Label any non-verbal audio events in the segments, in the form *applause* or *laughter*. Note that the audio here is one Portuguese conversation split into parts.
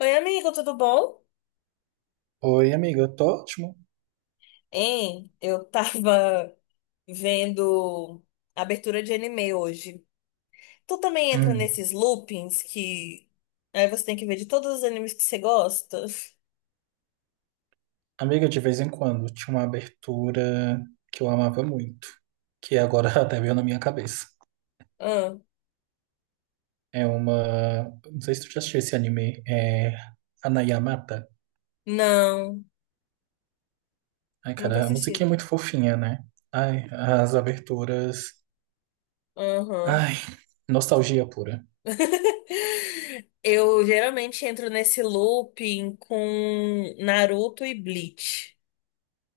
Oi, amigo, tudo bom? Oi, amiga, eu tô ótimo. Eu tava vendo a abertura de anime hoje. Tu também entra Hum, nesses loopings que aí você tem que ver de todos os animes que você gosta? *laughs* Amiga, de vez em quando tinha uma abertura que eu amava muito, que agora *laughs* até veio na minha cabeça. Ah, É uma. Não sei se tu já assistiu esse anime, Hanayamata. não, Ai, nunca cara, a musiquinha é assisti. muito fofinha, né? Ai, as aberturas. Aham. Ai, nostalgia pura. *laughs* Eu geralmente entro nesse looping com Naruto e Bleach.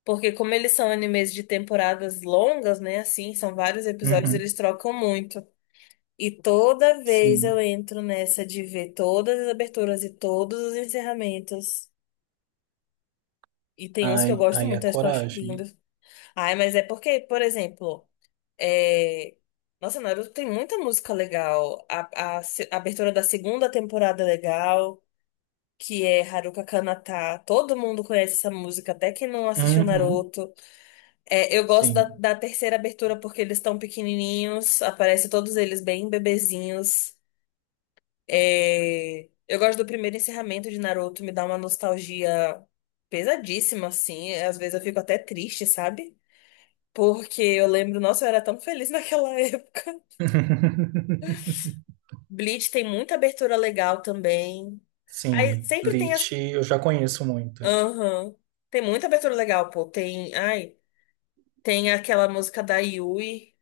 Porque como eles são animes de temporadas longas, né? Assim, são vários episódios, Uhum. eles trocam muito. E toda vez eu Sim. entro nessa de ver todas as aberturas e todos os encerramentos. E tem uns que Ai, eu gosto ai, a muito, acho que eu acho coragem. lindo. Ai, mas é porque, por exemplo, é... Nossa, Naruto tem muita música legal. A se- a abertura da segunda temporada é legal, que é Haruka Kanata. Todo mundo conhece essa música, até quem não assistiu Uhum. Naruto. É, eu gosto da, Sim. da terceira abertura porque eles estão pequenininhos, aparece todos eles bem bebezinhos. É, eu gosto do primeiro encerramento de Naruto, me dá uma nostalgia pesadíssima, assim. Às vezes eu fico até triste, sabe? Porque eu lembro, nossa, eu era tão feliz naquela *laughs* época. *laughs* Bleach tem muita abertura legal também. Aí Sim. sempre tem as. Bleach eu já conheço muito. Aham. Tem muita abertura legal, pô. Tem. Ai, tem aquela música da Yui,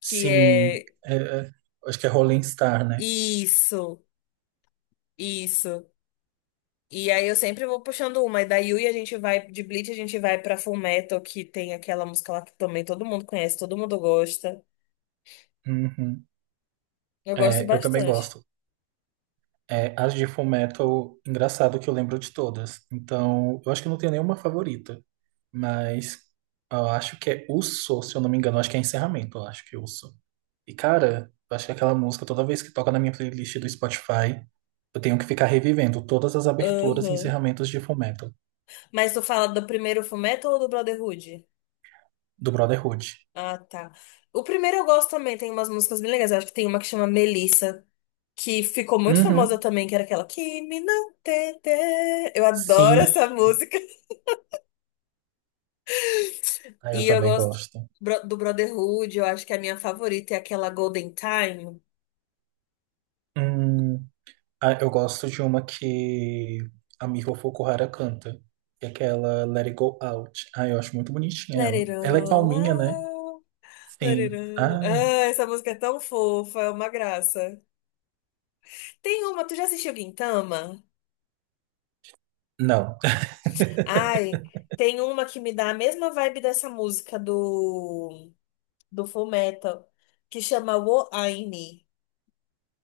que Sim, é. Acho que é Rolling Star, né? Isso, isso. E aí eu sempre vou puxando uma. E da Yui a gente vai, de Bleach a gente vai pra Fullmetal, que tem aquela música lá que também todo mundo conhece, todo mundo gosta. Uhum. Eu gosto É, eu também bastante. gosto. É, as de Fullmetal, engraçado que eu lembro de todas. Então, eu acho que não tenho nenhuma favorita. Mas eu acho que é Uso, se eu não me engano. Eu Acho que é encerramento, eu acho que é Uso. E, cara, eu acho que aquela música, toda vez que toca na minha playlist do Spotify, eu tenho que ficar revivendo todas as aberturas e Aham. encerramentos de Fullmetal, Mas tu fala do primeiro Fullmetal ou do Brotherhood? do Brotherhood. Ah, tá. O primeiro eu gosto também, tem umas músicas bem legais. Eu acho que tem uma que chama Melissa, que ficou muito famosa Uhum. também, que era aquela Kimi no Tete. Eu adoro Sim, essa música. ah, E eu eu também gosto gosto. Do Brotherhood, eu acho que é a minha favorita é aquela Golden Time. Hum, Ah, eu gosto de uma que a Miho Fukuhara canta, que é aquela Let It Go Out. Ah, eu acho muito bonitinha Let ela. it Ela é all calminha, né? out, let Sim. it all... Ai, Ah, essa música é tão fofa, é uma graça. Tem uma, tu já assistiu Gintama? não. *laughs* Ai, tem uma que me dá a mesma vibe dessa música do Fullmetal, que chama Wo Aini.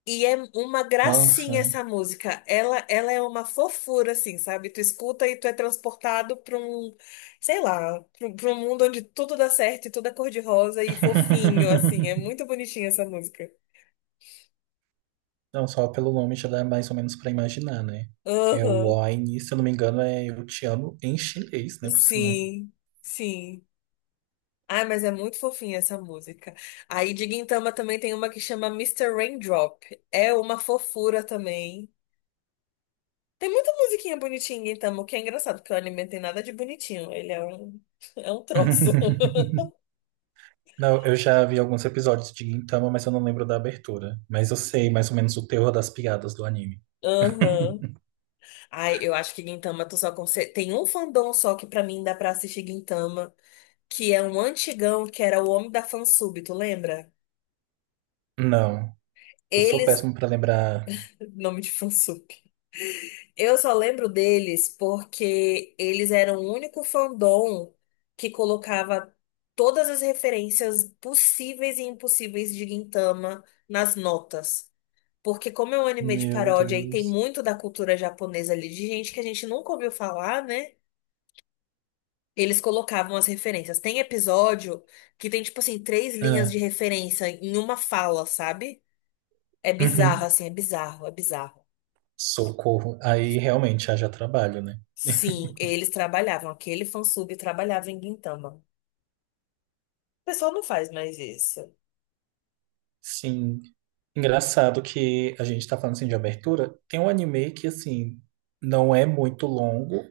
E é uma gracinha Nossa. essa música. Ela é uma fofura, assim, sabe? Tu escuta e tu é transportado pra um, sei lá, pra um mundo onde tudo dá certo e tudo é cor-de-rosa e fofinho, assim. É *laughs* muito bonitinha essa música. Não, só pelo nome já dá mais ou menos pra imaginar, né? Que é Aham, o Wine, se eu não me engano, é Eu Te Amo em chinês, né? Por sinal. sim, sim. Ai, mas é muito fofinha essa música. Aí de Gintama também tem uma que chama Mister Raindrop. É uma fofura também. Tem muita musiquinha bonitinha em Gintama, o que é engraçado, porque o anime não tem nada de bonitinho. Ele é um, *laughs* é um troço. *laughs* Não, eu já vi alguns episódios de Gintama, mas eu não lembro da abertura. Mas eu sei mais ou menos o terror das piadas do anime. *laughs* Aham. *laughs* Ai, eu acho que Gintama tu só consegue... Tem um fandom só que pra mim dá pra assistir Gintama, que é um antigão, que era o Homem da Fansub, tu lembra? Não. Eu sou Eles... péssimo pra lembrar. Nome de Fansub. Eu só lembro deles porque eles eram o único fandom que colocava todas as referências possíveis e impossíveis de Gintama nas notas. Porque como é um anime de Meu paródia e tem Deus. muito da cultura japonesa ali, de gente que a gente nunca ouviu falar, né? Eles colocavam as referências. Tem episódio que tem, tipo assim, três linhas Ah, de referência em uma fala, sabe? É bizarro, uhum. assim, é bizarro, é bizarro. Socorro. Aí realmente haja trabalho, né? Sim, eles trabalhavam. Aquele fansub trabalhava em Gintama. O pessoal não faz mais isso. Sim. Engraçado que a gente tá falando assim de abertura. Tem um anime que, assim, não é muito longo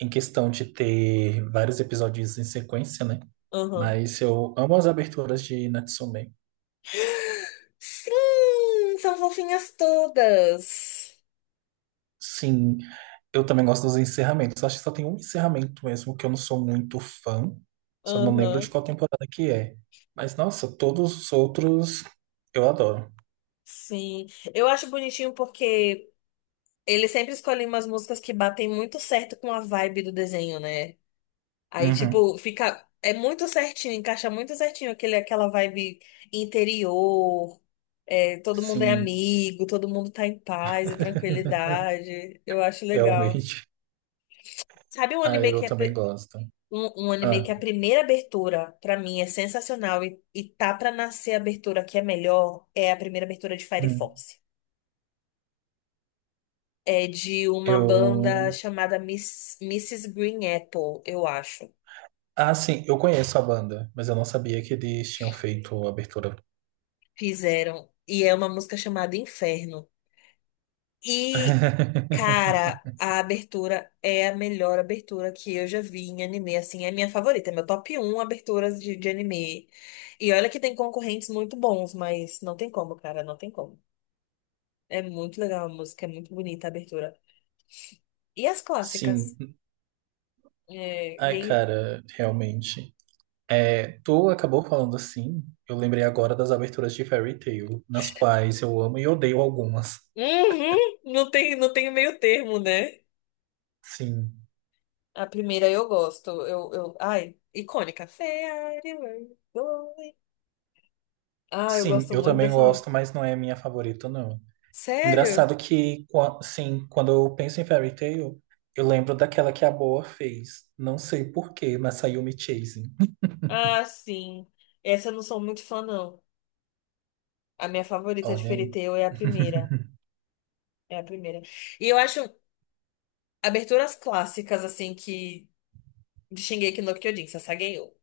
em questão de ter vários episódios em sequência, né? Aham. Mas eu amo as aberturas de Natsume. Sim, são fofinhas todas. Sim, eu também gosto dos encerramentos. Acho que só tem um encerramento mesmo que eu não sou muito fã. Só não lembro de Aham. qual temporada que é. Mas, nossa, todos os outros eu adoro. Sim. Eu acho bonitinho porque eles sempre escolhem umas músicas que batem muito certo com a vibe do desenho, né? Aí, Uhum. tipo, fica. É muito certinho, encaixa muito certinho aquela vibe interior. É, todo mundo é Sim, amigo, todo mundo tá em paz e *laughs* tranquilidade. Eu acho legal. realmente. Sabe um Ah, anime eu que é também gosto. um, um anime Ah, que é a primeira abertura pra mim é sensacional e tá pra nascer a abertura que é melhor é a primeira abertura de Fire hum. Force. É de uma banda Eu. chamada Mrs. Green Apple, eu acho. Ah, sim, eu conheço a banda, mas eu não sabia que eles tinham feito a abertura. Fizeram e é uma música chamada Inferno. E, cara, *laughs* a abertura é a melhor abertura que eu já vi em anime, assim, é a minha favorita, é meu top 1 aberturas de anime. E olha que tem concorrentes muito bons, mas não tem como, cara, não tem como. É muito legal a música, é muito bonita a abertura. E as clássicas? Sim, É, ai, Gen- cara, realmente. É, tu acabou falando assim, eu lembrei agora das aberturas de Fairy Tail, nas quais eu amo e odeio algumas. Uhum, não tem, não tem meio termo, né? Sim. A primeira eu gosto, eu, ai, icônica. Fairy, Where You Going? Ah, eu Sim, gosto eu muito também dessa gosto, música. mas não é a minha favorita, não. Sério? Engraçado que, qua- sim, quando eu penso em Fairy Tail, eu lembro daquela que a Boa fez. Não sei por quê, mas saiu Me Chasing. Ah, sim. Essa eu não sou muito fã, não. A minha favorita de Olha Fairy aí. Tail é a primeira. *laughs* É a primeira. E eu acho aberturas clássicas, assim, que de Shingeki no Kyojin, Sasageyo.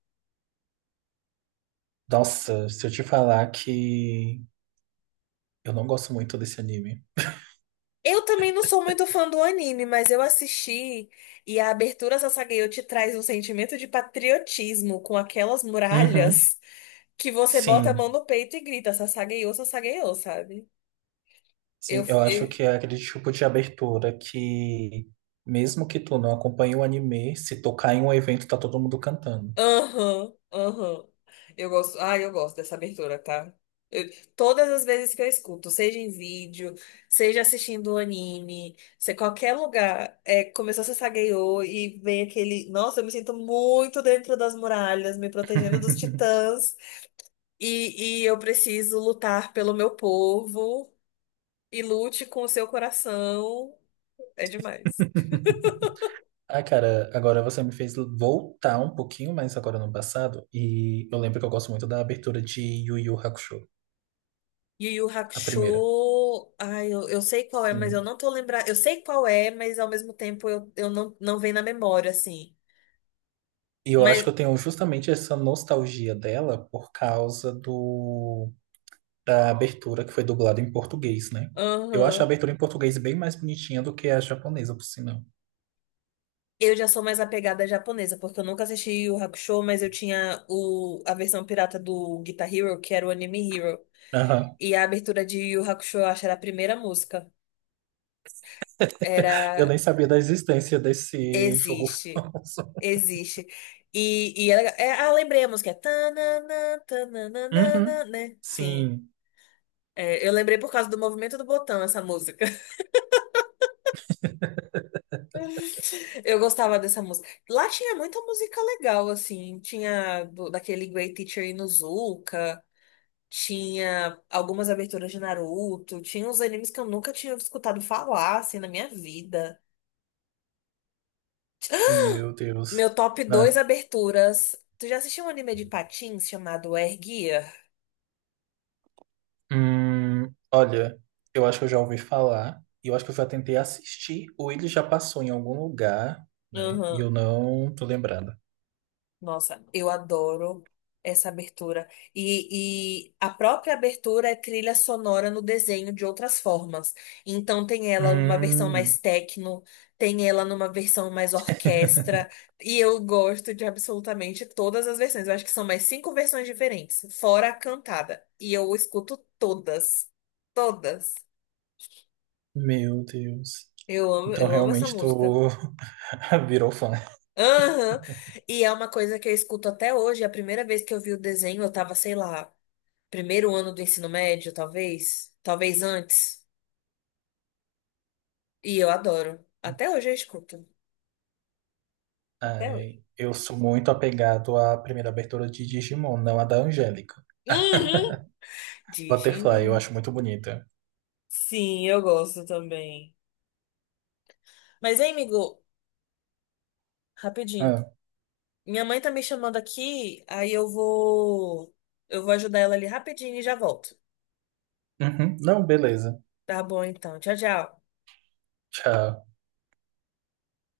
Nossa, se eu te falar que eu não gosto muito desse anime. Eu também não sou muito fã do anime, mas eu assisti e a abertura Sasageyo te traz um sentimento de patriotismo com aquelas Uhum, muralhas que você bota a mão sim. no peito e grita Sasageyo, Sasageyo, sabe? Eu, Sim, eu acho eu, que é aquele tipo de abertura que, mesmo que tu não acompanhe o anime, se tocar em um evento, tá todo mundo cantando. Aham, aham. Eu gosto, ah, eu gosto dessa abertura, tá? Eu- todas as vezes que eu escuto, seja em vídeo, seja assistindo um anime, seja qualquer lugar, é, começou a Sasageyo e vem aquele. Nossa, eu me sinto muito dentro das muralhas, me protegendo dos titãs, e eu preciso lutar pelo meu povo, e lute com o seu coração. É demais. *laughs* Ah, cara, agora você me fez voltar um pouquinho mais agora no passado, e eu lembro que eu gosto muito da abertura de Yu Yu Hakusho, Yu Yu a Hakusho, primeira. ai, eu sei qual é, mas eu Sim. não tô lembrando. Eu sei qual é, mas ao mesmo tempo eu não, não vem na memória, assim. E eu acho que Mas, eu tenho justamente essa nostalgia dela por causa do da abertura que foi dublada em português, né? Eu acho a aham. abertura em português bem mais bonitinha do que a japonesa, por sinal. Eu já sou mais apegada à japonesa, porque eu nunca assisti Yu Yu Hakusho, mas eu tinha a versão pirata do Guitar Hero, que era o Anime Hero. Aham. E a abertura de Yu Yu Hakusho, eu acho, era a primeira música. Eu Era nem sabia da existência desse jogo Existe. famoso. *laughs* Existe. E ela, é, ah, lembrei a música. É tananã, tananana, Uhum. né? Sim. Sim, É, eu lembrei por causa do movimento do botão essa música. *laughs* Eu gostava dessa música. Lá tinha muita música legal, assim. Tinha daquele Great Teacher Onizuka, tinha algumas aberturas de Naruto, tinha uns animes que eu nunca tinha escutado falar, assim, na minha vida. meu Deus. Meu top 2 Ah. aberturas. Tu já assistiu um anime de patins chamado Air Gear? Olha, eu acho que eu já ouvi falar, e eu acho que eu já tentei assistir, ou ele já passou em algum lugar, né? E eu não tô lembrada. Nossa, eu adoro essa abertura. E a própria abertura é trilha sonora no desenho de outras formas. Então tem ela numa versão mais Hum, techno, tem ela numa versão mais orquestra. E eu gosto de absolutamente todas as versões. Eu acho que são mais cinco versões diferentes, fora a cantada. E eu escuto todas. Todas. meu Deus. Então Eu amo essa realmente música. tu *laughs* virou fã. Aham. E é uma coisa que eu escuto até hoje. A primeira vez que eu vi o desenho, eu tava, sei lá. 1º ano do ensino médio, talvez. Talvez antes. E eu adoro. Até hoje eu escuto. Até hoje. Ai, eu sou muito apegado à primeira abertura de Digimon, não a da Angélica. Uhum. Butterfly, eu Digimon. acho muito bonita. Sim, eu gosto também. Mas, hein, amigo, rapidinho. Ah, Minha mãe tá me chamando aqui, aí eu vou. Eu vou ajudar ela ali rapidinho e já volto. uhum. Não, beleza. Tá bom, então. Tchau, tchau. Tchau.